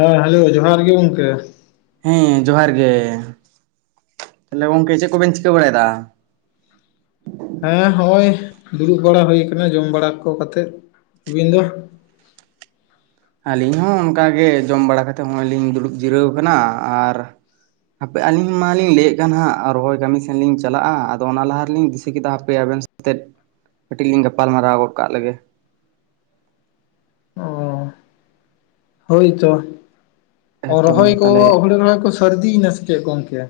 ᱦᱮᱸ ᱦᱮᱞᱳ ᱡᱚᱦᱟᱨ ᱜᱮ ᱜᱚᱝᱠᱮ᱾ ᱦᱮᱸ ᱡᱚᱦᱟᱨ ᱜᱮ ᱛᱟᱦᱚᱞᱮ ᱜᱚᱝᱠᱮ ᱪᱮᱫ ᱠᱚᱵᱮᱱ ᱪᱤᱠᱟᱹ ᱵᱟᱲᱟᱭᱮᱫᱟ? ᱦᱮᱸ ᱦᱚᱜ-ᱚᱭ ᱫᱩᱲᱩᱵ ᱵᱟᱲᱟ ᱦᱩᱭ ᱟᱠᱟᱱᱟ ᱡᱚᱢ ᱵᱟᱲᱟ ᱠᱚ ᱠᱟᱛᱮᱜ ᱟᱹᱵᱤᱱ ᱫᱚ? ᱟᱹᱞᱤᱧ ᱦᱚᱸ ᱚᱱᱠᱟ ᱜᱮ ᱡᱚᱢ ᱵᱟᱲᱟ ᱠᱟᱛᱮᱜ ᱦᱚᱜ-ᱚᱭ ᱞᱤᱧ ᱫᱩᱲᱩᱵ ᱡᱤᱨᱟᱹᱣ ᱟᱠᱟᱱᱟ ᱟᱨ ᱦᱟᱯᱮ ᱟᱹᱞᱤᱧ ᱢᱟᱞᱤᱧ ᱞᱟᱹᱭᱮᱫ ᱠᱟᱱ ᱦᱟᱸᱜ ᱨᱚᱦᱚᱭ ᱠᱟᱹᱢᱤ ᱥᱮᱱ ᱞᱤᱧ ᱪᱟᱞᱟᱜ-ᱟ ᱟᱫᱚ ᱚᱱᱟ ᱞᱟᱦᱟ ᱨᱮᱞᱤᱧ ᱫᱤᱥᱟᱹ ᱠᱮᱫᱟ ᱦᱟᱯᱮ ᱟᱵᱮᱱ ᱛᱮᱫ ᱠᱟᱹᱴᱤᱡ ᱞᱤᱧ ᱜᱟᱯᱟᱞ ᱢᱟᱨᱟᱨᱟᱣ ᱜᱚᱫ ᱠᱟᱜ ᱞᱮᱜᱮ᱾ ᱚ [inaudible] ᱦᱳᱭᱛᱚ ᱮᱠᱫᱚᱢ ᱨᱚᱦᱚᱭ ᱠᱚ ᱛᱟᱦᱚᱞᱮ ᱦᱩᱲᱩ ᱨᱚᱦᱚᱭ ᱠᱚ ᱥᱟᱹᱨᱫᱤᱭ ᱮᱱᱟ ᱥᱮ ᱪᱮᱫ ᱜᱚᱢᱠᱮ?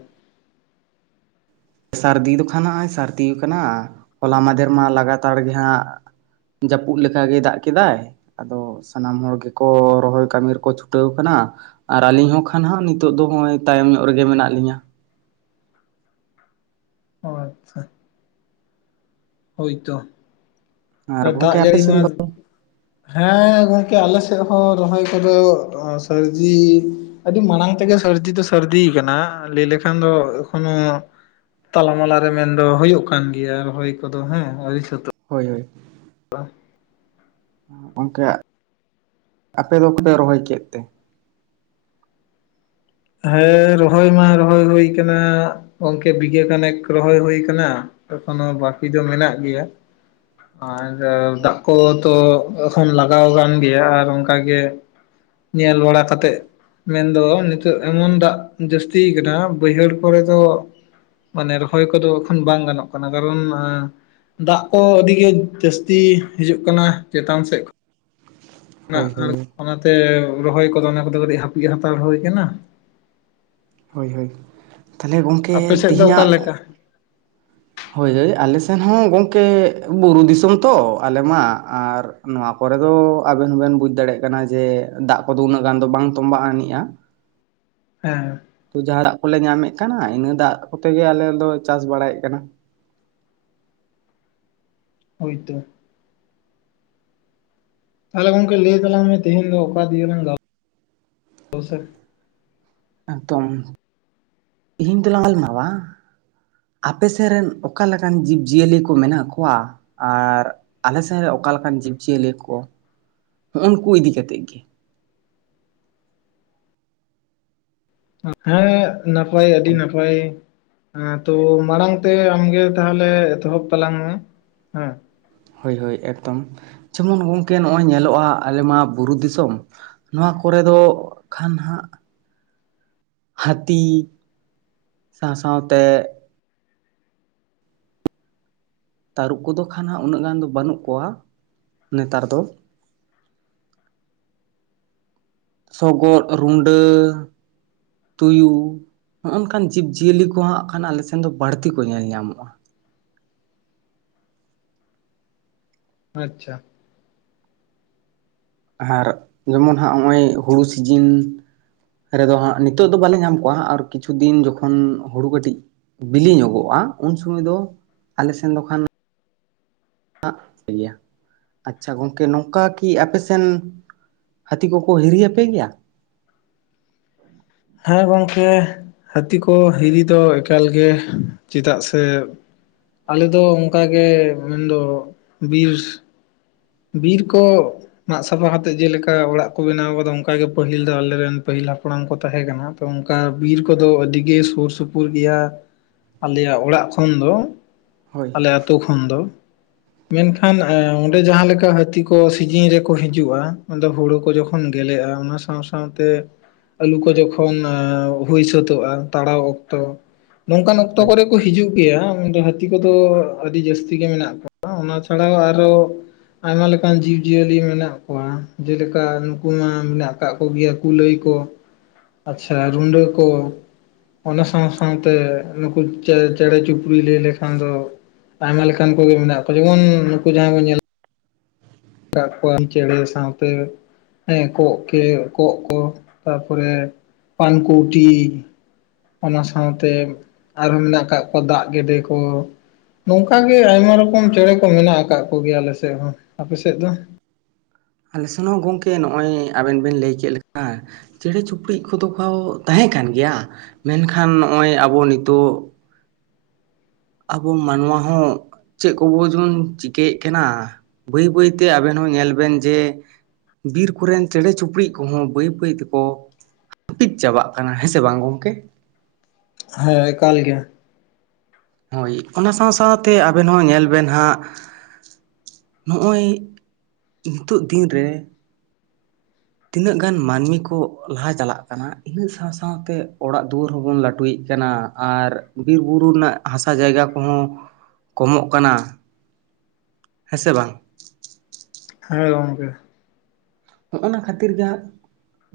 ᱥᱟᱹᱨᱫᱤ ᱫᱚ ᱠᱷᱟᱱ ᱦᱚᱜᱼᱚᱭ ᱥᱟᱹᱨᱫᱤ ᱟᱠᱟᱱᱟ ᱦᱚᱞᱟ ᱢᱟᱫᱷᱮᱨ ᱢᱟ ᱞᱟᱜᱟᱛᱟᱨ ᱜᱮ ᱦᱟᱸᱜ ᱡᱟᱹᱯᱩᱫ ᱞᱮᱠᱟᱜᱮ ᱫᱟᱜ ᱠᱮᱫᱟᱭ ᱾ ᱟᱫᱚ ᱥᱟᱱᱟᱢ ᱦᱚᱲ ᱜᱮᱠᱚ ᱨᱚᱦᱚᱭ ᱠᱟᱹᱢᱤ ᱨᱮᱠᱚ ᱪᱷᱩᱴᱟᱹᱣ ᱟᱠᱟᱱᱟ ᱾ ᱟᱨ ᱟᱹᱞᱤᱧ ᱦᱚᱸ ᱠᱷᱟᱱ ᱦᱟᱸᱜ ᱱᱤᱛᱚᱜ ᱫᱚ ᱱᱚᱜ-ᱚᱭ ᱛᱟᱭᱚᱢ ᱧᱚᱜ ᱨᱮᱜᱮ ᱢᱮᱱᱟᱜ ᱞᱤᱧᱟ ᱾ ᱚ ᱟᱪᱪᱷᱟ ᱾ ᱦᱳᱭᱛᱚ [inaudible] ᱟᱨ ᱫᱟᱜ ᱜᱚᱝᱠᱮ ᱟᱯᱮ ᱡᱟᱹᱲᱤ ᱢᱟ ᱥᱮᱱ ᱫᱚ ᱦᱮᱸ ᱜᱚᱝᱠᱮ ᱟᱞᱮᱥᱮᱫ ᱦᱚᱸ ᱨᱚᱦᱚᱭ ᱠᱚᱫᱚ ᱥᱟᱹᱨᱫᱤ ᱟᱹᱰᱤ ᱢᱟᱲᱟᱝ ᱛᱮᱜᱮ ᱥᱟᱹᱨᱫᱤ ᱫᱚ ᱥᱟᱨᱫᱤ ᱟᱠᱟᱱᱟ ᱞᱟᱹᱭ ᱞᱮᱠᱷᱟᱱ ᱫᱚ ᱮᱠᱷᱚᱱᱚ ᱛᱟᱞᱟ ᱢᱟᱞᱟ ᱨᱮ ᱢᱮᱱᱫᱚ ᱦᱩᱭᱩᱜ ᱠᱟᱱ ᱜᱮᱭᱟ ᱨᱚᱦᱚᱭ ᱠᱚᱫᱚ ᱦᱮᱸ ᱟᱹᱣᱨᱤ ᱥᱟᱹᱛᱚᱜ ᱦᱳᱭ ᱦᱳᱭ ᱾ [inaudible] ᱜᱚᱝᱠᱮ [inaudible] ᱟᱯᱮ ᱫᱚ ᱯᱮ ᱨᱚᱦᱚᱭ ᱠᱮᱫ ᱛᱮ? ᱦᱮᱸ ᱨᱚᱦᱚᱭ ᱢᱟ ᱨᱚᱦᱚᱭ ᱦᱩᱭ ᱟᱠᱟᱱᱟ, ᱜᱚᱢᱠᱮ ᱵᱤᱜᱷᱮ ᱠᱷᱟᱱᱮᱠ ᱨᱚᱦᱚᱭ ᱦᱩᱭ ᱟᱠᱟᱱᱟ ᱾ ᱮᱠᱷᱚᱱᱚ ᱵᱟᱹᱠᱤ ᱫᱚ ᱢᱮᱱᱟᱜ ᱜᱮᱭᱟ [inaudible] ᱟᱨ ᱦᱳᱭ ᱫᱟᱜ ᱠᱚ ᱛᱚ ᱮᱠᱷᱚᱱ ᱞᱟᱜᱟᱣ ᱟᱠᱟᱱ ᱜᱮᱭᱟ ᱟᱨ ᱚᱱᱠᱟᱜᱮ ᱧᱮᱞ ᱵᱟᱲᱟ ᱠᱟᱛᱮᱜ ᱢᱮᱱ ᱫᱚ ᱱᱤᱛ ᱚᱜ ᱮᱢᱚᱱ ᱫᱟᱜ ᱡᱟᱹᱥᱛᱤ ᱟᱠᱟᱱᱟ ᱵᱟᱹᱭᱦᱟᱹᱲ ᱠᱚᱨᱮ ᱫᱚ ᱢᱟᱱᱮ ᱨᱚᱦᱚᱭ ᱠᱚᱫᱚ ᱮᱠᱷᱚᱱ ᱵᱟᱝ ᱜᱟᱱᱚᱜ ᱠᱟᱱᱟ ᱠᱟᱨᱚᱱ ᱫᱟᱜ ᱠᱚ ᱟᱹᱰᱤ ᱜᱮ ᱡᱟᱹᱥᱛᱤ ᱦᱤᱡᱩᱜ ᱠᱟᱱᱟ ᱪᱮᱛᱟᱱ ᱥᱮᱫ [inaudible] ᱦᱳᱭ ᱠᱷᱚᱱᱟᱜ ᱦᱳᱭ ᱚᱱᱟᱛᱮ ᱨᱚᱦᱚᱭ ᱠᱚᱫᱚ ᱚᱱᱟ ᱠᱚᱫᱚ ᱠᱟᱹᱴᱤᱡ ᱦᱟᱹᱯᱤᱫ ᱦᱟᱛᱟᱲ ᱦᱩᱭ ᱠᱟᱱᱟ ᱾ ᱦᱳᱭ ᱦᱳᱭ ᱛᱟᱦᱚᱞᱮ ᱜᱚᱢᱠᱮ ᱟᱯᱮ ᱥᱮᱫ ᱫᱚ ᱛᱤᱦᱤᱧᱟᱜ ᱚᱠᱟᱞᱮᱠᱟ ᱦᱳᱭ ᱦᱳᱭ ᱟᱞᱮ ᱥᱮᱱ ᱦᱚᱸ ᱜᱚᱢᱠᱮ ᱵᱩᱨᱩ ᱫᱤᱥᱚᱢ ᱛᱚ ᱟᱞᱮ ᱢᱟ ᱟᱨ ᱱᱚᱣᱟ ᱠᱚᱨᱮ ᱫᱚ ᱟᱵᱮᱱ ᱦᱚᱸᱵᱮᱱ ᱵᱩᱡ ᱫᱟᱲᱮᱭᱟᱜ ᱡᱮ ᱫᱟᱜ ᱠᱚᱫᱚ ᱩᱱᱟᱹᱜ ᱜᱟᱱ ᱫᱚ ᱵᱟᱝ ᱛᱚᱢᱵᱟᱜ ᱟᱹᱱᱤᱡ-ᱟ ᱾ ᱦᱮᱸ ᱾ ᱡᱟᱦᱟᱸ ᱫᱟᱜ ᱠᱚᱞᱮ ᱧᱟᱢᱮᱫ ᱠᱟᱱᱟ ᱤᱱᱟᱹ ᱫᱟᱜ ᱠᱚᱛᱮ ᱜᱮ ᱟᱞᱮ ᱫᱚ ᱪᱟᱥ ᱵᱟᱲᱟᱭᱮᱫ ᱠᱟᱱᱟ ᱾ ᱦᱳᱭ ᱛᱳ ᱾ ᱛᱟᱦᱚᱞᱮ ᱜᱚᱢᱠᱮ ᱞᱟᱹᱭ ᱛᱟᱞᱟᱝ ᱢᱮ ᱛᱮᱦᱮᱧ ᱫᱚ ᱚᱠᱟ ᱫᱤᱭᱮ ᱞᱟᱝ ᱜᱟᱞ [inaudible] ᱮᱠᱫᱚᱢ [inaudible] ᱛᱮᱦᱮᱧ ᱫᱚ ᱞᱟᱝ ᱜᱟᱞᱢᱟᱨᱟᱣᱟ ᱟᱯᱮ ᱥᱮᱫ ᱨᱮᱱ ᱚᱠᱟ ᱞᱮᱠᱟᱱ ᱡᱤᱵᱽ ᱡᱤᱭᱟᱹᱞᱤ ᱠᱚ ᱢᱮᱱᱟᱜ ᱠᱚᱣᱟ ᱾ ᱟᱨ ᱟᱞᱮ ᱥᱮᱫ ᱨᱮ ᱚᱠᱟᱞᱮᱠᱟᱱ ᱡᱤᱵᱽ ᱡᱤᱭᱟᱹᱞᱤ ᱠᱚ [inaudible] ᱱᱩᱜ-ᱩ ᱱᱩᱠᱩ ᱤᱫᱤ ᱠᱟᱛᱮᱫ ᱜᱮ ᱾ ᱦᱮᱸ ᱱᱟᱯᱟᱭ ᱟᱹᱰᱤ ᱱᱟᱯᱟᱭ ᱾ ᱦᱮᱸ ᱛᱚ ᱢᱟᱲᱟᱝ ᱛᱮ ᱟᱢᱜᱮ ᱛᱟᱦᱚᱞᱮ ᱮᱛᱚᱦᱚᱵ ᱛᱟᱞᱟᱝ ᱢᱮ ᱦᱮᱸ ᱾ ᱦᱳᱭ ᱦᱳᱭ ᱮᱠᱫᱚᱢ ᱡᱮᱢᱚᱱ ᱜᱚᱢᱠᱮ ᱱᱚᱜ-ᱚᱭ ᱧᱮᱞᱚᱜ-ᱟ ᱟᱞᱮ ᱢᱟ ᱵᱩᱨᱩ ᱫᱤᱥᱚᱢ ᱱᱚᱣᱟ ᱠᱚᱨᱮ ᱫᱚ ᱠᱷᱟᱱ ᱦᱟᱜ ᱦᱟᱹᱛᱤ [inaudible] ᱥᱟᱶ ᱥᱟᱶᱛᱮ ᱛᱟᱹᱨᱩᱵᱽ ᱠᱚᱫᱚ ᱠᱷᱟᱱ ᱦᱟᱸᱜ ᱩᱱᱟᱹᱜ ᱜᱟᱱ ᱫᱚ ᱵᱟᱹᱱᱩᱜ ᱠᱚᱣᱟ [inaudible] ᱱᱮᱛᱟᱨ ᱫᱚ ᱾ ᱥᱚᱜᱚᱫ ᱨᱩᱸᱰᱟᱹ ᱛᱩᱭᱩ ᱱᱚᱜ-ᱚ ᱱᱚᱝᱠᱟᱱ ᱡᱤᱵᱽ ᱡᱤᱭᱟᱹᱞᱤ ᱠᱚ ᱦᱟᱸᱜ ᱠᱷᱟᱱ ᱟᱞᱮᱥᱮᱱ ᱫᱚ ᱵᱟᱹᱲᱛᱤ ᱠᱚ ᱧᱮᱞ ᱧᱟᱢᱚᱜ-ᱟ ᱾ ᱟᱪᱪᱷᱟ ᱾ ᱟᱨ ᱡᱮᱢᱚᱱ ᱦᱟᱸᱜ ᱱᱚᱜ-ᱚᱭ ᱦᱩᱲᱩ ᱥᱤᱡᱤᱱ ᱨᱮᱫᱚ ᱦᱟᱸᱜ ᱱᱤᱛᱚᱜ ᱫᱚ ᱵᱟᱞᱮ ᱧᱟᱢ ᱠᱚᱣᱟ ᱟᱨ ᱠᱤᱪᱷᱩ ᱫᱤᱱ ᱡᱚᱠᱷᱚᱱ ᱦᱩᱲᱩ ᱠᱟᱹᱴᱤᱡ ᱵᱤᱞᱤ ᱧᱚᱜᱚᱜ-ᱟ ᱩᱱ ᱥᱚᱢᱚᱭ ᱫᱚ ᱟᱞᱮᱥᱮᱱ ᱫᱚ ᱠᱷᱟᱱ ᱦᱟᱜ ᱜᱮᱭᱟ ᱟᱪᱪᱷᱟ ᱜᱚᱝᱠᱮ ᱱᱚᱝᱠᱟ ᱠᱤ ᱟᱯᱮ ᱥᱮᱱ ᱦᱟᱹᱛᱤ ᱠᱚᱠᱚ ᱦᱤᱨᱤ ᱟᱯᱮ ᱜᱮᱭᱟ? ᱦᱮᱸ ᱜᱚᱝᱠᱮ, ᱦᱟᱹᱛᱤ ᱠᱚ ᱦᱤᱨᱤ ᱫᱚ ᱮᱠᱟᱞ ᱜᱮ ᱪᱮᱫᱟᱜ ᱥᱮ ᱟᱞᱮ ᱫᱚ ᱚᱝᱠᱟ ᱜᱮ ᱢᱮᱱᱫᱚ ᱵᱤᱨ ᱵᱤᱨ ᱠᱚ ᱢᱟᱜᱽ ᱥᱟᱯᱷᱟ ᱠᱟᱛᱮᱜ ᱡᱮᱞᱮᱠᱟ ᱚᱲᱟᱜ ᱠᱚ ᱵᱮᱱᱟᱣ ᱟᱠᱟᱫᱟ ᱚᱝᱠᱟ ᱜᱮ ᱯᱟᱹᱦᱤᱞ ᱫᱚ ᱟᱞᱮ ᱨᱮᱱ ᱯᱟᱹᱦᱤᱞ ᱦᱟᱯᱲᱟᱢ ᱠᱚ ᱛᱟᱦᱮᱸ ᱠᱟᱱᱟ ᱾ [unintelligible] ᱚᱝᱠᱟ ᱵᱤᱨ ᱠᱚᱫᱚ ᱟᱹᱰᱤ ᱜᱮ ᱥᱩᱨ ᱥᱩᱯᱩᱨ ᱜᱮᱭᱟ, ᱟᱞᱮᱭᱟᱜ ᱚᱲᱟᱜ ᱠᱷᱚᱱ ᱫᱚ, ᱦᱳᱭ ᱟᱞᱮ ᱟᱛᱳ ᱠᱷᱚᱱ ᱫᱚ, ᱢᱮᱱᱠᱷᱟᱱ ᱚᱸᱰᱮ ᱡᱟᱦᱟᱸ ᱞᱮ ᱠᱟ ᱦᱟᱹᱛᱤ ᱠᱚ ᱥᱤᱡᱤᱱ ᱨᱮᱠᱚ ᱦᱤᱡᱩᱜᱼᱟ, ᱟᱫᱚ ᱦᱩᱲᱩ ᱠᱚ ᱡᱚᱠᱷᱚᱱ ᱜᱮᱞᱮᱜᱼᱟ ᱚᱱᱟ ᱥᱟᱶ ᱥᱟᱶᱛᱮ ᱟᱹᱞᱩ ᱠᱚ ᱡᱚᱠᱷᱚᱱ ᱦᱩᱭ ᱥᱟᱹᱛᱟᱹᱜᱼᱟ ᱛᱟᱲᱟᱣ ᱚᱠᱛᱚ, ᱱᱚᱝᱠᱟᱱ ᱚᱠᱛᱚ ᱦᱳᱭ ᱠᱚᱨᱮ ᱠᱚ ᱦᱤᱡᱩᱜ ᱜᱮᱭᱟ ᱩᱱᱫᱚ ᱦᱟᱹᱛᱤ ᱠᱚᱫᱚ ᱟᱹᱰᱤ ᱡᱟᱹᱥᱛᱤ ᱜᱮ ᱢᱮᱱᱟᱜ ᱠᱚᱣᱟ ᱚᱱᱟ ᱪᱷᱟᱲᱟᱣ ᱟᱨᱚ ᱟᱭᱢᱟ ᱞᱮᱠᱟᱱ ᱡᱤᱵᱽ ᱡᱤᱭᱟᱹᱞᱤ ᱢᱮᱱᱟᱜ ᱠᱚᱣᱟ ᱡᱮᱞᱮᱠᱟ ᱱᱩᱠᱩ ᱢᱟ ᱢᱮᱱᱟᱜ ᱠᱟᱜ ᱠᱚ ᱜᱮᱭᱟ ᱠᱩᱞᱟᱹᱭ ᱠᱚ, ᱟᱪᱪᱷᱟ ᱨᱩᱺᱰᱟᱹ ᱠᱚ, ᱚᱱᱟ ᱥᱟᱶ ᱥᱟᱶᱛᱮ ᱱᱩᱠᱩ ᱪᱮᱬᱮ, ᱪᱮᱬᱮ ᱪᱩᱯᱲᱤᱡ ᱞᱟᱹᱭ ᱞᱮᱠᱷᱟᱱ ᱫᱚ, ᱟᱭᱢᱟ ᱞᱮᱠᱟᱱ ᱠᱚᱜᱮ ᱢᱮᱱᱟᱜ ᱠᱚᱣᱟ ᱡᱮᱢᱚᱱ ᱱᱩᱠᱩ ᱡᱟᱦᱟᱸᱭ ᱵᱚᱱ ᱧᱮᱞᱮᱜ [inaudible] ᱠᱚᱣᱟᱢ ᱪᱮᱬᱮ ᱥᱟᱶᱛᱮ ᱦᱮᱸ ᱠᱚᱸᱜ ᱠᱮ ᱠᱚᱸᱜ ᱠᱚ, ᱛᱟᱨᱯᱚᱨᱮ ᱯᱟᱱᱠᱩᱣᱴᱤ, ᱚᱱᱟ ᱥᱟᱶᱛᱮ, ᱟᱨᱦᱚᱸ ᱢᱮᱱᱟᱜ ᱠᱟᱜ ᱠᱚᱣᱟ ᱫᱟᱜ ᱜᱮᱰᱮ ᱠᱚ, ᱱᱚᱝᱠᱟ ᱜᱮ ᱟᱭᱢᱟ ᱨᱚᱠᱚᱢ ᱪᱮᱬᱮ ᱠᱚ ᱢᱮᱱᱟᱜ ᱠᱟᱜ ᱠᱚ ᱜᱮᱭᱟ ᱟᱞᱮ ᱥᱮᱫ ᱦᱚᱸ᱾ ᱛᱮᱫ ᱫᱚ᱾ ᱟᱞᱮ ᱥᱮᱱ ᱜᱚᱝᱠᱮ ᱱᱚᱜᱼᱚᱭ ᱟᱵᱮᱱ ᱵᱮᱱ ᱞᱟᱹᱭ ᱠᱮᱫ ᱞᱮᱠᱟ, ᱪᱮᱬᱮ ᱪᱩᱯᱲᱤᱡ ᱠᱚᱫᱚ [unintelligible] ᱛᱟᱦᱮᱸ ᱠᱟᱱ ᱜᱮᱭᱟ, ᱢᱮᱱᱠᱷᱟᱱ ᱱᱚᱜ-ᱚᱭ ᱟᱵᱚ ᱱᱤᱛᱳᱜ ᱟᱵᱚ ᱢᱟᱱᱚᱣᱟ ᱦᱚᱸ, ᱪᱮᱫ ᱠᱚᱵᱚ ᱪᱚᱝ ᱪᱤᱠᱟᱹᱭᱮᱫ ᱠᱟᱱᱟ ᱵᱟᱹᱭ ᱵᱟᱹᱭᱛᱮ ᱟᱵᱮᱱ ᱦᱚᱸ ᱧᱮᱞ ᱵᱮᱱ ᱡᱮ ᱵᱤᱨ ᱠᱚᱨᱮᱱ ᱪᱮᱬᱮ ᱪᱩᱯᱲᱤᱡ ᱠᱚᱦᱚᱸ ᱵᱟᱹᱭ ᱵᱟᱹᱭ ᱛᱮᱠᱚ ᱦᱟᱹᱯᱤᱫ ᱪᱟᱵᱟᱜ ᱠᱟᱱᱟ ᱦᱮᱸ ᱥᱮ ᱵᱟᱝ ᱜᱚᱝᱠᱮ? ᱦᱮᱸ ᱮᱠᱟᱞ ᱜᱮ᱾ ᱦᱳᱭ ᱚᱱᱟ ᱥᱟᱶ ᱥᱟᱶᱛᱮ ᱟᱵᱮᱱ ᱦᱚᱸ ᱧᱮᱞ ᱵᱮᱱ ᱦᱟᱸᱜ ᱱᱚᱜᱼᱚᱭ, ᱱᱤᱛᱳᱜ ᱫᱤᱱ ᱨᱮ ᱛᱤᱱᱟᱹᱜ ᱜᱟᱱ ᱢᱟᱹᱱᱢᱤ ᱠᱚ ᱞᱟᱦᱟ ᱪᱟᱞᱟᱜ ᱠᱟᱱᱟ ᱤᱱᱟᱹ ᱥᱟᱶ ᱥᱟᱶᱛᱮ ᱚᱲᱟᱜ ᱫᱩᱣᱟᱹᱨ ᱦᱚᱸ ᱵᱚᱱ ᱞᱟᱹᱴᱩᱭᱮᱫ ᱠᱟᱱᱟ᱾ ᱟᱨ ᱵᱤᱨ ᱵᱩᱨᱩ ᱨᱮᱱᱟᱜ ᱦᱟᱥᱟ ᱡᱟᱭᱜᱟ ᱠᱚᱦᱚᱸ, ᱠᱚᱢᱚᱜ ᱠᱟᱱᱟ᱾ ᱦᱮᱸ ᱥᱮ ᱵᱟᱝ? ᱦᱮᱸ ᱜᱚᱝᱠᱮ᱾ ᱦᱚᱸᱜᱼᱚ ᱚᱱᱟ ᱠᱷᱟᱹᱛᱤᱨ ᱜᱮ ᱦᱟᱸᱜ,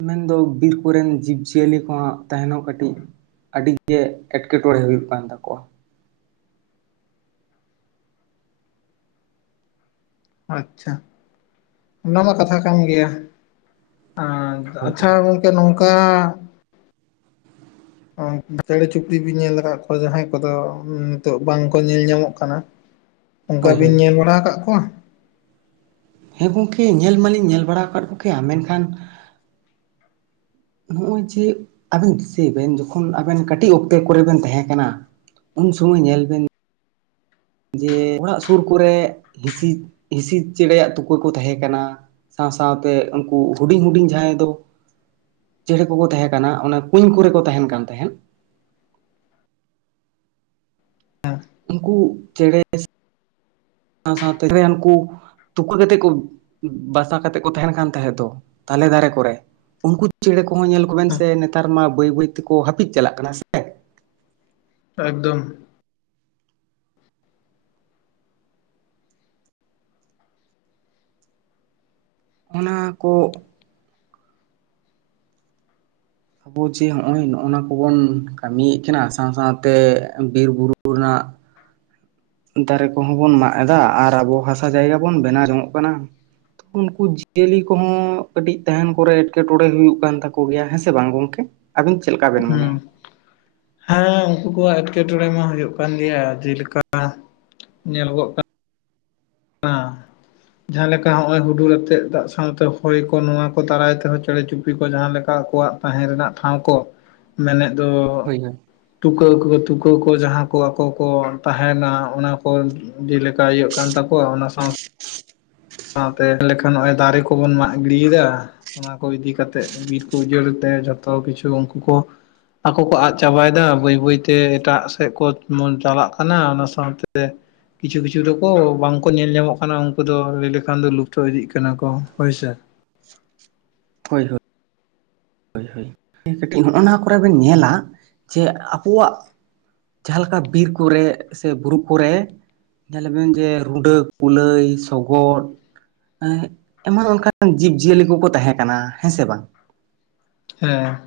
ᱢᱮᱱᱫᱚ ᱵᱤᱨ ᱠᱚᱨᱮᱱ ᱡᱤᱵᱽ ᱡᱤᱭᱟᱹᱞᱤ ᱠᱚᱣᱟᱜ ᱛᱟᱦᱮᱸᱱ ᱦᱚᱸ ᱠᱟᱹᱴᱤᱡ ᱟᱹᱰᱤ ᱜᱮ ᱮᱴᱠᱮᱴᱚᱬᱮ ᱦᱩᱭᱩᱜ ᱠᱟᱱ ᱛᱟᱠᱚᱣᱟ᱾ ᱟᱪᱪᱷᱟ, ᱚᱱᱟ ᱢᱟ ᱠᱟᱛᱷᱟ ᱠᱟᱱ ᱜᱮᱭᱟ ᱟᱨ ᱦᱳᱭ ᱟᱪᱪᱷᱟ ᱜᱚᱝᱠᱮ ᱱᱚᱝᱠᱟ ᱚ ᱪᱮᱬᱮ ᱪᱩᱯᱲᱤᱡ ᱵᱤᱱ ᱧᱮᱞ ᱠᱟᱫ ᱠᱚᱣᱟ ᱡᱟᱦᱟᱸᱭ ᱠᱚᱫᱚ ᱱᱤᱛᱚᱜ ᱵᱟᱝᱠᱚ ᱧᱮᱞ ᱧᱟᱢᱚᱜ ᱠᱟᱱᱟ? [inaudible] ᱚᱝᱠᱟ ᱦᱳᱭ ᱵᱤᱱ ᱦᱳᱭ ᱧᱮᱞ ᱵᱟᱲᱟ ᱠᱟᱜ ᱠᱚᱣᱟ? ᱦᱮᱸ ᱜᱚᱝᱠᱮ ᱧᱮᱞ ᱢᱟᱞᱤᱧ ᱧᱮᱞ ᱵᱟᱲᱟᱣ ᱠᱟᱫ ᱠᱚ ᱜᱮᱭᱟ ᱢᱮᱱᱠᱷᱟᱱ ᱱᱚᱜ-ᱚᱭ ᱡᱮ ᱟᱵᱮᱱ ᱫᱤᱥᱟᱹᱭ ᱵᱮᱱ ᱡᱚᱠᱷᱚᱱ ᱟᱵᱮᱱ ᱠᱟᱹᱴᱤᱡ ᱚᱠᱛᱮ ᱠᱚᱨᱮ ᱵᱮᱱ ᱛᱟᱦᱮᱸ ᱠᱟᱱᱟ, ᱩᱱ ᱥᱚᱢᱚᱭ ᱧᱮᱞ ᱵᱮᱱ ᱡᱮ ᱚᱲᱟᱜ ᱥᱩᱨ ᱠᱚᱨᱮ ᱦᱤᱸᱥᱤ, ᱦᱤᱸᱥᱤ ᱪᱮᱬᱮᱭᱟᱜ ᱛᱩᱠᱟᱹ ᱠᱚ ᱛᱟᱦᱮᱸ ᱠᱟᱱᱟ, ᱥᱟᱶ ᱥᱟᱶᱛᱮ ᱩᱱᱠᱩ ᱦᱤᱰᱤᱧ ᱦᱩᱰᱤᱧ ᱡᱟᱦᱟᱸᱭ ᱫᱚ ᱪᱮᱸᱬᱮ ᱠᱚᱠᱚ ᱛᱟᱸᱦᱮ ᱠᱟᱱᱟ ᱚᱱᱟ ᱠᱩᱧ ᱠᱚᱨᱮ ᱠᱚ ᱛᱟᱸᱦᱮᱱ ᱠᱟᱱ ᱛᱟᱸᱦᱮᱫ᱾ ᱩᱱᱠᱩ ᱪᱮᱸᱬᱮ ᱥᱟᱶ ᱥᱟᱶᱛᱮ [unintelligible] ᱩᱱᱠᱩ᱾ ᱛᱩᱠᱟᱹ ᱠᱟᱛᱮ ᱠᱩ ᱵᱟᱥᱟ ᱠᱟᱛᱮ ᱠᱩ ᱛᱟᱸᱦᱮᱱ ᱠᱟᱱ ᱛᱟᱸᱦᱮ ᱛᱚ ᱛᱟᱞᱮ ᱫᱟᱨᱮ ᱠᱚᱨᱮ᱾ ᱩᱱᱠᱩ ᱪᱮᱸᱬᱮ ᱠᱚᱦᱚ ᱧᱮᱞ ᱠᱚᱵᱮᱱ ᱥᱮ ᱱᱮᱛᱟᱨ ᱢᱟ ᱵᱟᱹᱭ ᱵᱟᱹᱭ ᱛᱮᱠᱚ ᱦᱟᱯᱤᱫ ᱪᱟᱞᱟᱜ ᱠᱟᱱᱟ ᱥᱮ᱾ ᱮᱠᱫᱚᱢ᱾ ᱚᱱᱟ ᱠᱚ᱾ ᱟᱵᱚ ᱡᱮ ᱦᱚᱜ-ᱚᱭ ᱱᱚᱜ-ᱚᱱᱟ ᱠᱚᱵᱚᱱ ᱠᱟᱢᱤᱭᱮᱜ ᱠᱟᱱᱟ ᱥᱟᱶ ᱥᱟᱶᱛᱮ ᱵᱤᱨ ᱵᱩᱨᱩ᱾ ᱠᱩ ᱨᱮᱱᱟᱜ᱾ ᱫᱟᱨᱮ ᱠᱚᱦᱚᱸ ᱵᱚᱱ ᱢᱟᱜ ᱮᱫᱟ ᱟᱨ ᱟᱵᱚ ᱦᱟᱥᱟ ᱡᱟᱭᱜᱟ ᱵᱚᱱ ᱵᱮᱱᱟᱣ ᱡᱚᱝᱚᱜᱚᱜ ᱠᱟᱱᱟ᱾ ᱩᱱᱠᱩ ᱡᱤᱭᱟᱹᱞᱤ ᱠᱚᱦᱚᱸ ᱠᱟᱹᱴᱤᱡ ᱛᱟᱦᱮᱱ ᱠᱚᱨᱮ ᱮᱸᱴᱠᱮᱴᱚᱸᱬᱮ ᱦᱩᱭᱩᱜ ᱠᱟᱱ ᱛᱟᱠᱚ ᱜᱮᱭᱟ ᱦᱮᱸ ᱥᱮ ᱵᱟᱝ ᱜᱚᱝᱠᱮ᱾ ᱟᱵᱮᱱ ᱪᱮᱜ ᱞᱮᱠᱟᱵᱮᱱ ᱢᱚᱱᱮᱭᱟ᱾ ᱦᱩᱸ ᱦᱮᱸ ᱩᱱᱠᱩ ᱠᱚᱣᱟᱜ ᱮᱸᱴᱠᱮᱴᱚᱸᱬᱮ ᱢᱟ ᱦᱩᱭᱩᱜ ᱠᱟᱱ ᱜᱮᱭᱟ ᱡᱮᱞᱮᱠᱟ ᱧᱮᱞᱚᱜᱚᱜ ᱠᱟ ᱱᱟ᱾ ᱡᱟᱸᱦᱟ ᱞᱮᱠᱟ ᱦᱚᱸᱜ-ᱚᱭ ᱦᱩᱰᱩᱨ ᱟᱛᱮᱜ ᱫᱟᱜ ᱥᱟᱶᱛᱮ ᱦᱚᱭ ᱠᱚ ᱱᱚᱣᱟ ᱠᱚ ᱫᱟᱨᱟᱭ ᱛᱮᱦᱚᱸ ᱪᱮᱸᱬᱮ ᱪᱩᱯᱲᱤ ᱠᱚ ᱡᱟᱸᱦᱟ ᱞᱮᱠᱟ ᱟᱠᱚᱣᱟᱜ᱾ ᱛᱟᱸᱦᱮ ᱨᱮᱱᱟᱜ ᱴᱷᱟᱶ ᱠᱚ ᱢᱮᱱᱮᱜ ᱫᱚ᱾ ᱦᱳᱭ ᱴᱩᱠᱟᱹ ᱠᱚ ᱛᱩᱠᱟᱹ ᱠᱚ ᱡᱟᱸᱦᱟ ᱠᱚ ᱟᱠᱚ ᱠᱚ ᱛᱟᱸᱦᱮᱱᱟ ᱚᱱᱟ ᱠᱚ᱾ ᱡᱮᱞᱮᱠᱟ ᱤᱭᱟᱹᱜ ᱠᱟᱱ ᱛᱟᱠᱚᱣᱟ ᱚᱱᱟ ᱥᱟᱶ᱾ ᱥᱟᱶᱛᱮ ᱮᱞᱮᱠᱷᱟᱱ ᱱᱚᱜᱚᱭ ᱫᱟᱨᱮ ᱠᱚᱵᱚᱱ ᱢᱟᱜ ᱜᱤᱲᱤᱭᱮᱫᱟ᱾ ᱚᱱᱟ ᱠᱚ ᱤᱫᱤ ᱠᱟᱛᱮᱜ ᱵᱤᱨ ᱠᱚ ᱩᱡᱟᱹᱲ ᱮᱫ ᱛᱮ ᱡᱷᱚᱛᱚ ᱠᱤᱪᱷᱩ ᱩᱝᱠᱩ ᱠᱚ᱾ ᱟᱠᱚ ᱠᱚ ᱟᱫ ᱪᱟᱵᱟᱭ ᱫᱟ ᱵᱟᱹᱭ ᱵᱟᱹᱭᱛᱮ ᱮᱴᱟᱜ ᱥᱮᱜ ᱠᱚ ᱪᱟᱞᱟᱜ ᱠᱟᱱᱟ ᱚᱱᱟ ᱥᱟᱶᱛᱮ᱾ ᱠᱤᱪᱷᱩ ᱠᱤᱪᱷᱩ ᱫᱚᱠᱚ ᱵᱟᱝᱠᱚ ᱧᱮᱞ ᱧᱟᱢᱚᱜ ᱠᱟᱱᱟ ᱩᱱᱠᱩ ᱫᱚ ᱞᱟᱹᱭ ᱞᱮ ᱠᱷᱟᱱ ᱫᱚ ᱞᱩᱯᱛᱚ ᱤᱫᱤᱜ ᱠᱟᱱᱟ ᱠᱚ ᱦᱳᱭ ᱥᱮ᱾ ᱦᱳᱭ ᱦᱳᱭ᱾ ᱦᱳᱭ ᱦᱳᱭ ᱠᱟᱹᱴᱤᱡ ᱱᱚᱜ-ᱱᱟ ᱠᱚᱨᱮ ᱵᱮᱱ ᱧᱮᱞᱟ ᱡᱮ ᱟᱵᱚᱣᱟᱜ᱾ ᱡᱟᱸᱦᱟ ᱞᱮᱠᱟ ᱵᱤᱨ ᱠᱚᱨᱮ ᱥᱮ ᱵᱩᱨᱩ ᱠᱚᱨᱮ᱾ ᱧᱮᱞᱟ ᱵᱮᱱ ᱡᱮ ᱨᱩᱰᱟᱹ ᱠᱩᱞᱟᱹᱭ ᱥᱚᱜᱚᱫ᱾ ᱮᱸᱜ ᱮᱢᱚᱱ ᱚᱱᱠᱟᱱ ᱡᱤᱵᱽ ᱡᱤᱭᱟᱹᱞᱤ ᱠᱚᱠᱚ ᱛᱟᱸᱦᱮ ᱠᱟᱱᱟ ᱦᱮᱸ ᱥᱮ ᱵᱟᱝ᱾ ᱦᱮᱸ᱾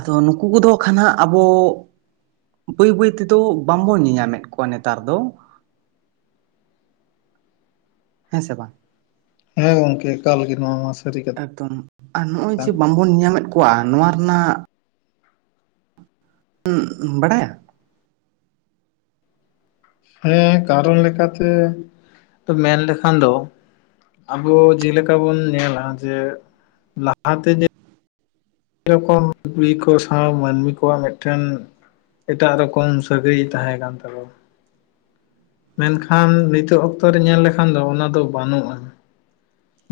ᱟᱫᱚ ᱱᱩᱠᱩ ᱠᱚᱫᱚ ᱠᱷᱟᱱ ᱦᱟᱸᱜ ᱟᱵᱚ᱾ ᱵᱟᱹᱭ ᱵᱟᱹᱭ ᱛᱮᱫᱚ ᱵᱟᱝᱵᱚᱱ ᱧᱮᱧᱟᱢᱮᱫ ᱠᱚᱣᱟ ᱱᱮᱛᱟᱨ ᱫᱚ᱾ ᱦᱮᱸ ᱥᱮ ᱵᱟᱝ᱾ ᱦᱮᱸ ᱜᱚᱝᱠᱮ ᱮᱠᱟᱞ ᱜᱮ ᱱᱚᱣᱟ ᱢᱟᱥ ᱮᱠᱫᱚᱢ ᱟᱨ ᱱᱚᱜ ᱚᱭ ᱡᱮ ᱵᱟᱝᱵᱚᱱ ᱧᱟᱢᱮᱫ ᱠᱚᱣᱟ ᱱᱚᱣᱟ ᱨᱮᱱᱟᱜ᱾ ᱩ ᱵᱟᱰᱟᱭᱟ᱾ ᱦᱮᱸ ᱠᱟᱨᱚᱱ ᱞᱮᱠᱟᱛᱮ ᱢᱮᱱ ᱞᱮᱠᱷᱟᱱ ᱫᱚ᱾ ᱟᱵᱚ ᱡᱮᱞᱮᱠᱟ ᱵᱚᱱ ᱧᱮᱞᱟ ᱡᱮ ᱞᱟᱦᱟᱛᱮ ᱡᱮ ᱨᱚᱠᱚᱢ ᱠᱩᱲᱤ ᱠᱚ ᱥᱟᱶ ᱢᱟᱹᱱᱢᱤ ᱠᱚᱣᱟᱜ ᱢᱮᱜᱴᱮᱱ᱾ ᱮᱴᱟᱜ ᱨᱚᱠᱚᱢ ᱥᱟᱹᱜᱟᱹᱭ ᱛᱟᱸᱦᱮ ᱠᱟᱱ ᱛᱟᱠᱚᱣᱟ᱾ ᱢᱮᱱᱠᱷᱟᱱ ᱱᱤᱛᱳᱜ ᱚᱠᱛᱨᱮ ᱧᱮᱞ ᱞᱮᱠᱷᱟᱱ ᱫᱚ ᱚᱱᱟ ᱫᱚ ᱵᱟᱱᱩᱜ-ᱟ᱾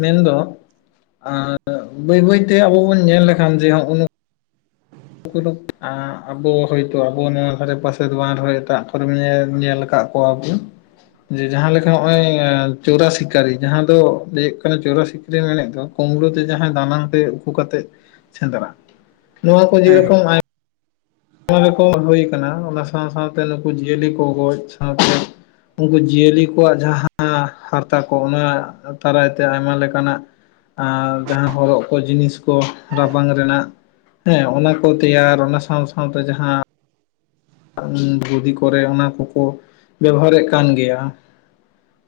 ᱢᱮᱱᱫᱚ ᱟᱸ ᱵᱟᱹᱭ ᱵᱟᱹᱭᱛᱮ ᱟᱵᱚ ᱵᱚᱱ ᱧᱮᱞ ᱞᱮᱠᱷᱟᱱ ᱡᱮ ᱱᱚᱸᱜ ᱱᱚ ᱠᱚᱫᱚ ᱟᱸᱜ ᱟᱵᱚ ᱦᱚᱭᱛᱚ ᱟᱵᱚ ᱱᱚᱣᱟ ᱫᱷᱟᱨᱮ ᱯᱟᱥᱮ ᱫᱚ ᱵᱟᱝ ᱨᱮᱦᱚᱸ ᱮᱴᱟᱜ ᱠᱚᱨᱮᱢ ᱧᱮᱞ ᱧᱮᱞ ᱠᱟᱜ᱾ ᱠᱚᱣᱟ ᱵᱩᱱ᱾ ᱡᱮ ᱡᱟᱸᱦᱟ ᱞᱮᱠᱟ ᱦᱚᱸᱜ ᱚᱭ ᱪᱳᱨᱟ ᱥᱤᱠᱟᱨᱤ ᱡᱟᱸᱦᱟ ᱫᱚ ᱞᱟᱹᱭ ᱠᱟᱱᱟ ᱪᱳᱨᱟ ᱥᱤ ᱞᱤᱧ ᱢᱮᱱᱮᱜ ᱫᱚ ᱠᱩᱢᱲᱩ ᱛᱮ ᱡᱟᱸᱦᱟᱭ ᱫᱟᱱᱟᱝ ᱛᱮ ᱩᱠᱩ ᱠᱟᱛᱮᱜ ᱥᱮᱸᱫᱽᱨᱟ ᱱᱚᱣᱟ᱾ ᱠᱚ ᱤᱫᱤ ᱦᱮᱸ ᱠᱟᱛᱚᱝ ᱟᱭ ᱟᱭᱢᱟ ᱨᱚᱠᱚᱢ ᱦᱩᱭ ᱠᱟᱱᱟ ᱚᱱᱟ ᱥᱟᱶ ᱥᱟᱶᱛᱮ ᱱᱩᱠᱩ ᱡᱤᱭᱟᱹᱞᱤ ᱠᱚ ᱜᱚᱡ ᱥᱟᱶᱛᱮ᱾ ᱩᱱᱠᱩ ᱡᱤᱭᱟᱹᱞᱤ ᱠᱚᱣᱟᱜ ᱡᱟᱦᱟᱸ ᱦᱟᱨᱟᱛᱟ ᱠᱚ ᱱᱚᱣᱟ ᱫᱟᱨᱟᱭᱛᱮ ᱟᱭᱢᱟ ᱞᱮᱠᱟᱱᱟᱜ ᱟᱨ ᱡᱟᱦᱟᱸ ᱦᱚᱨᱚᱜ ᱠᱚ ᱡᱤᱱᱤᱥ ᱠᱚ ᱨᱟᱵᱟᱝ ᱨᱮᱱᱟᱜ᱾ ᱦᱮᱸ ᱚᱱᱟ ᱠᱚ ᱛᱮᱭᱟᱨ ᱚᱱᱟ ᱥᱟᱶ ᱥᱟᱶᱛᱮ ᱡᱟᱦᱟᱸ ᱜᱩᱫᱤ ᱠᱚᱨᱮ ᱚᱱᱟ ᱠᱚᱠᱚ ᱵᱮᱵᱟᱨᱮᱫ ᱠᱟᱱ ᱜᱮᱭᱟ᱾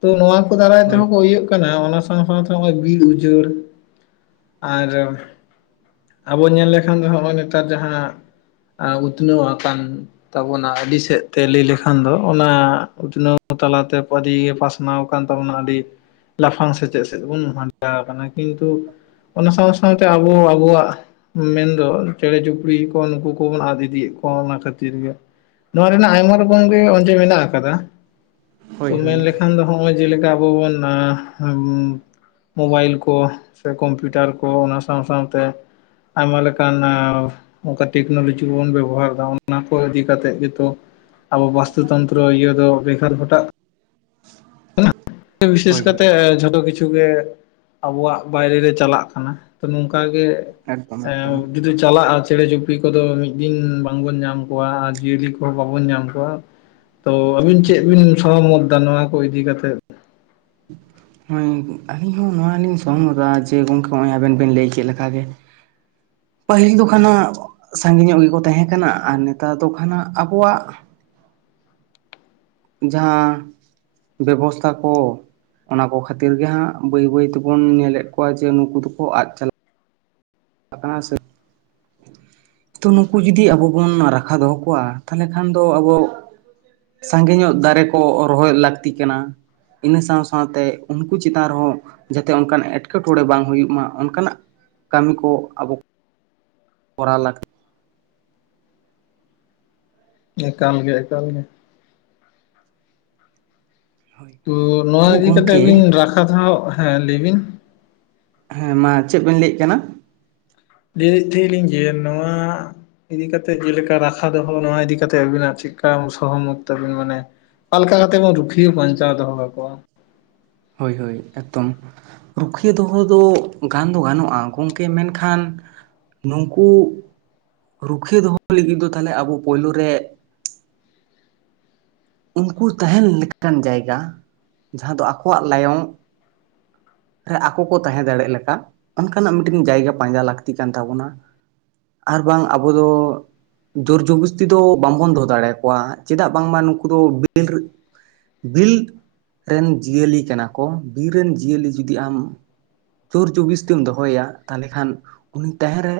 ᱛᱚ ᱱᱚᱶᱟ ᱠᱚ ᱫᱟᱨᱟᱭ ᱦᱳᱭ ᱛᱮᱦᱚᱸ ᱠᱚ ᱳᱭᱟᱜ ᱠᱟᱱᱟ, ᱟᱱᱟ ᱥᱟᱶ ᱥᱟᱶᱛᱮ ᱱᱚᱜ-ᱚᱭ ᱵᱤᱨ ᱩᱡᱟᱹᱲ ᱟᱨ ᱟᱵᱚ ᱧᱮᱞ ᱞᱮᱠᱷᱟᱱ ᱫᱚ ᱱᱚᱜᱼᱚᱭ ᱱᱮᱛᱟᱨ ᱡᱟᱦᱟᱸ ᱩᱛᱱᱟᱹᱣ ᱟᱠᱟᱱ᱾ ᱛᱟᱵᱚᱱᱟ ᱟᱹᱰᱤ ᱥᱮᱫ ᱛᱮ ᱞᱟᱹᱭ ᱞᱮᱠᱷᱟᱱ ᱫᱚ ᱚᱱᱟ ᱩᱛᱱᱟᱹᱣ ᱛᱟᱞᱟᱛᱮ [unintelligible] ᱯᱟᱥ ᱯᱟᱥᱱᱟᱣ ᱠᱟᱱ ᱛᱟᱵᱚᱱᱟ ᱟᱹᱰᱤ ᱞᱟᱯᱷᱟᱝ ᱥᱮ ᱪᱮᱫ ᱥᱮᱫ ᱵᱚᱱ [unintelligible] ᱠᱟᱱᱟ, ᱠᱤᱱᱛᱩ ᱚᱱᱟ ᱥᱟᱶ ᱥᱟᱶᱛᱮ ᱟᱵᱚ ᱟᱵᱚᱣᱟᱜ ᱢᱮᱱᱫᱚ ᱪᱮᱬᱮ ᱪᱩᱯᱲᱤ ᱠᱚ ᱱᱩᱠᱩ ᱠᱚᱵᱚᱱ ᱟᱫ ᱤᱫᱤᱭᱮᱫ ᱠᱚᱣᱟ ᱚᱱᱟ ᱠᱷᱟᱹᱛᱤᱨ ᱜᱮ᱾ ᱱᱚᱣᱟ ᱨᱮᱱᱟᱜ ᱟᱭᱢᱟ ᱨᱚᱠᱚᱢ ᱜᱮ ᱚᱡᱮ ᱢᱮᱱᱟᱜ ᱟᱠᱟᱫᱟ, ᱛᱚ ᱦᱳᱭ ᱦᱳᱭ ᱢᱮᱱ ᱞᱮᱠᱷᱟᱱ ᱫᱚ᱾ ᱱᱚᱜᱼᱚᱭ ᱡᱮᱞᱮᱠᱟ ᱟᱵᱚ ᱵᱚᱱ ᱟ ᱟᱢ᱾ ᱢᱳᱵᱟᱭᱤᱞ ᱠᱚ ᱥᱮ ᱠᱚᱢᱯᱤᱭᱩᱴᱟᱨ ᱠᱚ ᱚᱱᱟ ᱥᱟᱶ ᱥᱟᱶᱛᱮ᱾ ᱟᱭᱢᱟ ᱞᱮᱠᱟᱱ ᱚᱱᱠᱟ ᱴᱮᱠᱱᱳᱞᱚᱡᱤ ᱵᱚᱱ ᱵᱮᱵᱚᱦᱟᱨ ᱫᱟ ᱚᱱᱟ ᱠᱚ ᱟᱰᱤ ᱠᱟᱛᱮᱫ ᱜᱮᱛᱚ ᱟᱵᱚ ᱵᱟᱥᱛᱩ ᱛᱚᱱᱛᱨᱚ ᱤᱭᱟᱹ ᱫᱚ ᱵᱮᱜᱟᱨ ᱜᱚᱴᱟᱜ [unintelligible] ᱵᱤᱥᱮᱥ ᱦᱳᱭ ᱠᱟᱛᱮ ᱦᱳᱭ ᱡᱷᱚᱛᱚ ᱠᱤᱪᱷᱩ, ᱠᱡᱪᱷᱩ ᱜᱮ ᱟᱵᱚᱣᱟᱜ ᱵᱟᱭᱨᱮ ᱨᱮ ᱪᱟᱞᱟᱜ ᱠᱟᱱᱟ, ᱛᱚ ᱱᱚᱝᱠ ᱜᱮ ᱮᱠᱫᱚᱢ ᱮᱠᱫᱚᱢ ᱮᱻ ᱪᱟᱞᱟᱜᱼᱟ ᱪᱮᱬᱮ ᱪᱩᱯᱤ ᱠᱚᱫᱚ ᱢᱤᱫ ᱫᱤᱱ ᱵᱟᱝᱵᱚᱱ ᱧᱟᱢ ᱠᱚᱣᱟ, ‌ᱟᱨ ᱡᱤᱭᱟᱹᱞᱤ ᱠᱚ ᱵᱟᱵᱚᱱ ᱧᱟᱢ ᱠᱚᱣᱟ ᱛᱚ ᱟᱹᱵᱤᱱ ᱪᱮᱫ ᱵᱤᱱ ᱥᱚᱲᱚᱢᱚᱛ ᱫᱟ ᱱᱚᱣᱟ ᱠᱚ ᱤᱫᱤ ᱠᱟᱛᱮ? ᱱᱚᱜᱼᱚᱭ ᱟᱹᱞᱤᱧ ᱦᱚᱸ ᱱᱚᱣᱟ ᱞᱤᱧ ᱥᱚᱢᱢᱚᱫᱟ ᱡᱮ ᱜᱚᱢᱠᱮ ᱦᱚᱜᱼᱚᱭ ᱟᱵᱮᱱ ᱵᱮᱱ ᱞᱟᱹᱭ ᱠᱮᱫ ᱞᱮᱠᱟ ᱜᱮ᱾ ᱯᱟᱹᱦᱤᱞ ᱫᱚ ᱠᱷᱟᱱ ᱦᱟᱜ ᱥᱟᱸᱜᱤ ᱧᱚᱜ ᱜᱤᱠᱚ ᱠᱚ ᱛᱟᱦᱮᱸ ᱠᱟᱱᱟ ᱟᱨ ᱱᱮᱛᱟᱨ ᱫᱚ ᱠᱷᱟᱱᱟᱜ ᱟᱵᱚᱣᱟᱜ᱾ ᱡᱟᱦᱟᱸ ᱵᱮᱵᱚᱥᱛᱷᱟ ᱠᱚ᱾ ᱚᱱᱟ ᱠᱚ ᱠᱷᱟᱹᱛᱤᱨ ᱜᱮ ᱦᱟᱸᱜ ᱵᱟᱹᱭ ᱵᱟᱹᱭ ᱛᱮᱵᱩᱱ ᱧᱮᱞᱮᱫ ᱠᱚᱣᱟ ᱡᱮ ᱱᱩᱠᱩ ᱫᱩᱠᱩ ᱟᱫ ᱪᱟᱞᱟᱜᱼᱟ, ᱟᱠᱟᱱᱟ ᱥᱮ᱾ ᱛᱚ ᱱᱩᱠᱩ ᱡᱩᱫᱤ ᱟᱵᱚ ᱵᱚᱱ ᱨᱟᱠᱷᱟ ᱫᱚᱦᱚ ᱠᱚᱣᱟ ᱛᱟᱦᱚᱞᱮ ᱠᱷᱟᱱ ᱫᱚ ᱟᱵᱚ᱾ ᱥᱟᱸᱜᱮ ᱧᱚᱜ ᱫᱟᱨᱮ ᱠᱚ ᱨᱚᱦᱚᱭ ᱞᱟᱹᱠᱛᱤᱜ ᱠᱟᱱᱟ᱾ ᱤᱱᱟᱹ ᱥᱟᱣ ᱥᱟᱣᱛᱮ ᱩᱱᱠᱩ ᱪᱮᱛᱟᱱ ᱨᱮᱦᱚᱸ, ᱡᱟᱛᱮ ᱚᱱᱠᱟᱱ ᱮᱴᱠᱮᱴᱚᱬᱮ ᱵᱟᱝ ᱦᱩᱭᱩᱜ ᱢᱟ ᱚᱱᱠᱟᱱᱟᱜ ᱠᱟᱹᱢᱤ ᱠᱚ ᱟᱵᱚ, ᱠᱚᱨᱟᱣ ᱞᱟᱹᱠᱛᱤ᱾ ᱮᱠᱟᱞ ᱜᱮ ᱮᱠᱟᱞ ᱜᱮ᱾ ᱛᱚ. ᱱᱚᱣᱟ ᱛᱚ ᱤᱫᱤ ᱠᱟᱛᱮᱜ ᱜᱚᱢᱠᱮ ᱵᱤᱱ ᱨᱟᱠᱷᱟ ᱫᱷᱟᱣ, ᱦᱮᱸ ᱞᱟᱹᱭ ᱵᱤᱱ᱾ ᱦᱮᱸ ᱢᱟ ᱪᱮᱫ ᱵᱮᱱ ᱞᱟᱹᱭ ᱮᱫ ᱠᱟᱱᱟ? ᱡᱮ ᱞᱟᱹᱭ ᱮᱫ ᱛᱟᱦᱮᱸ ᱟᱞᱤᱧ ᱡᱮ ᱱᱚᱣᱟ ᱤᱫᱤ ᱠᱟᱛᱮᱫ ᱡᱮᱞᱮᱠᱟ ᱨᱟᱠᱷᱟ ᱫᱚᱦᱚ ᱱᱚᱣᱟ ᱤᱫᱤ ᱠᱟᱛᱮ ᱟᱹᱵᱤᱱᱟᱜ ᱪᱮᱫ ᱞᱮᱠᱟ ᱥᱚᱦᱚᱢᱚᱛ ᱛᱟᱵᱤᱱ ᱢᱟᱱᱮ, ᱚᱠᱟ ᱞᱮᱠᱟ ᱠᱟᱛᱮᱜ ᱵᱚᱱ ᱨᱩᱠᱷᱤᱭᱟᱹ ᱵᱟᱧᱪᱟᱣ ᱫᱚᱦᱚ ᱠᱟᱠᱚᱣᱟ᱾ ᱦᱳᱭ ᱦᱳᱭ ᱮᱠᱫᱚᱢ᱾ ᱨᱩᱠᱷᱤᱭᱟᱹ ᱫᱚᱦᱚ ᱫᱚ ᱜᱟᱱ ᱫᱚ ᱜᱟᱱᱚᱜᱼᱟ᱾ ᱜᱚᱢᱠᱮ ᱢᱮᱱᱠᱷᱟᱱ ᱱᱩᱠᱩ ᱨᱩᱠᱷᱤᱭᱟᱹ ᱫᱚᱦᱚ ᱞᱟᱹᱜᱤᱫ ᱫᱚ ᱛᱟᱦᱞᱮ ᱟᱵᱚ ᱯᱳᱭᱞᱳ ᱨᱮ ᱩᱱᱠᱩ ᱛᱟᱦᱮᱱ ᱞᱮᱠᱟᱱ ᱡᱟᱭᱜᱟ ᱡᱟᱦᱟᱸ ᱫᱚ ᱟᱠᱚᱣᱟᱜ ᱞᱟᱭᱚᱝ, ᱨᱮ ᱟᱠᱚ ᱠᱚ ᱛᱟᱦᱮᱸ ᱫᱟᱲᱮᱜ ᱞᱮᱠᱟ ᱚᱱᱠᱟᱱᱟᱜ ᱢᱤᱫᱴᱮᱱ ᱡᱟᱭᱜᱟ ᱯᱟᱸᱡᱟ ᱞᱟᱹᱠᱛᱤ ᱠᱟᱱ ᱛᱟᱵᱚᱱᱟ᱾ ᱟᱨ ᱵᱟᱝ ᱟᱵᱚ ᱫᱚ ᱡᱳᱨᱡᱚᱵᱚᱥᱛᱤ ᱫᱚ ᱵᱟᱝᱵᱚᱱ ᱫᱚᱦᱚ ᱫᱟᱲᱮᱭᱟᱠᱚᱣᱟ᱾ ᱪᱮᱫᱟᱜ ᱵᱟᱝᱢᱟ ᱱᱩᱠᱩ ᱫᱚ ᱵᱤᱨ ᱵᱤᱨ ᱨᱮᱱ ᱡᱤᱭᱟᱹᱞᱤ ᱠᱟᱱᱟ ᱠᱚ ᱵᱤᱨ ᱨᱮᱱ ᱡᱤᱭᱟᱹᱞᱤ᱾ ᱡᱩᱫᱤ ᱟᱢ ᱡᱳᱨ ᱡᱚᱵᱤᱥᱛᱤᱢ ᱫᱚᱦᱚᱭᱟ ᱛᱟᱦᱚᱞᱮ ᱠᱷᱟᱱ ᱩᱱᱤ ᱛᱟᱦᱮᱸ ᱨᱮ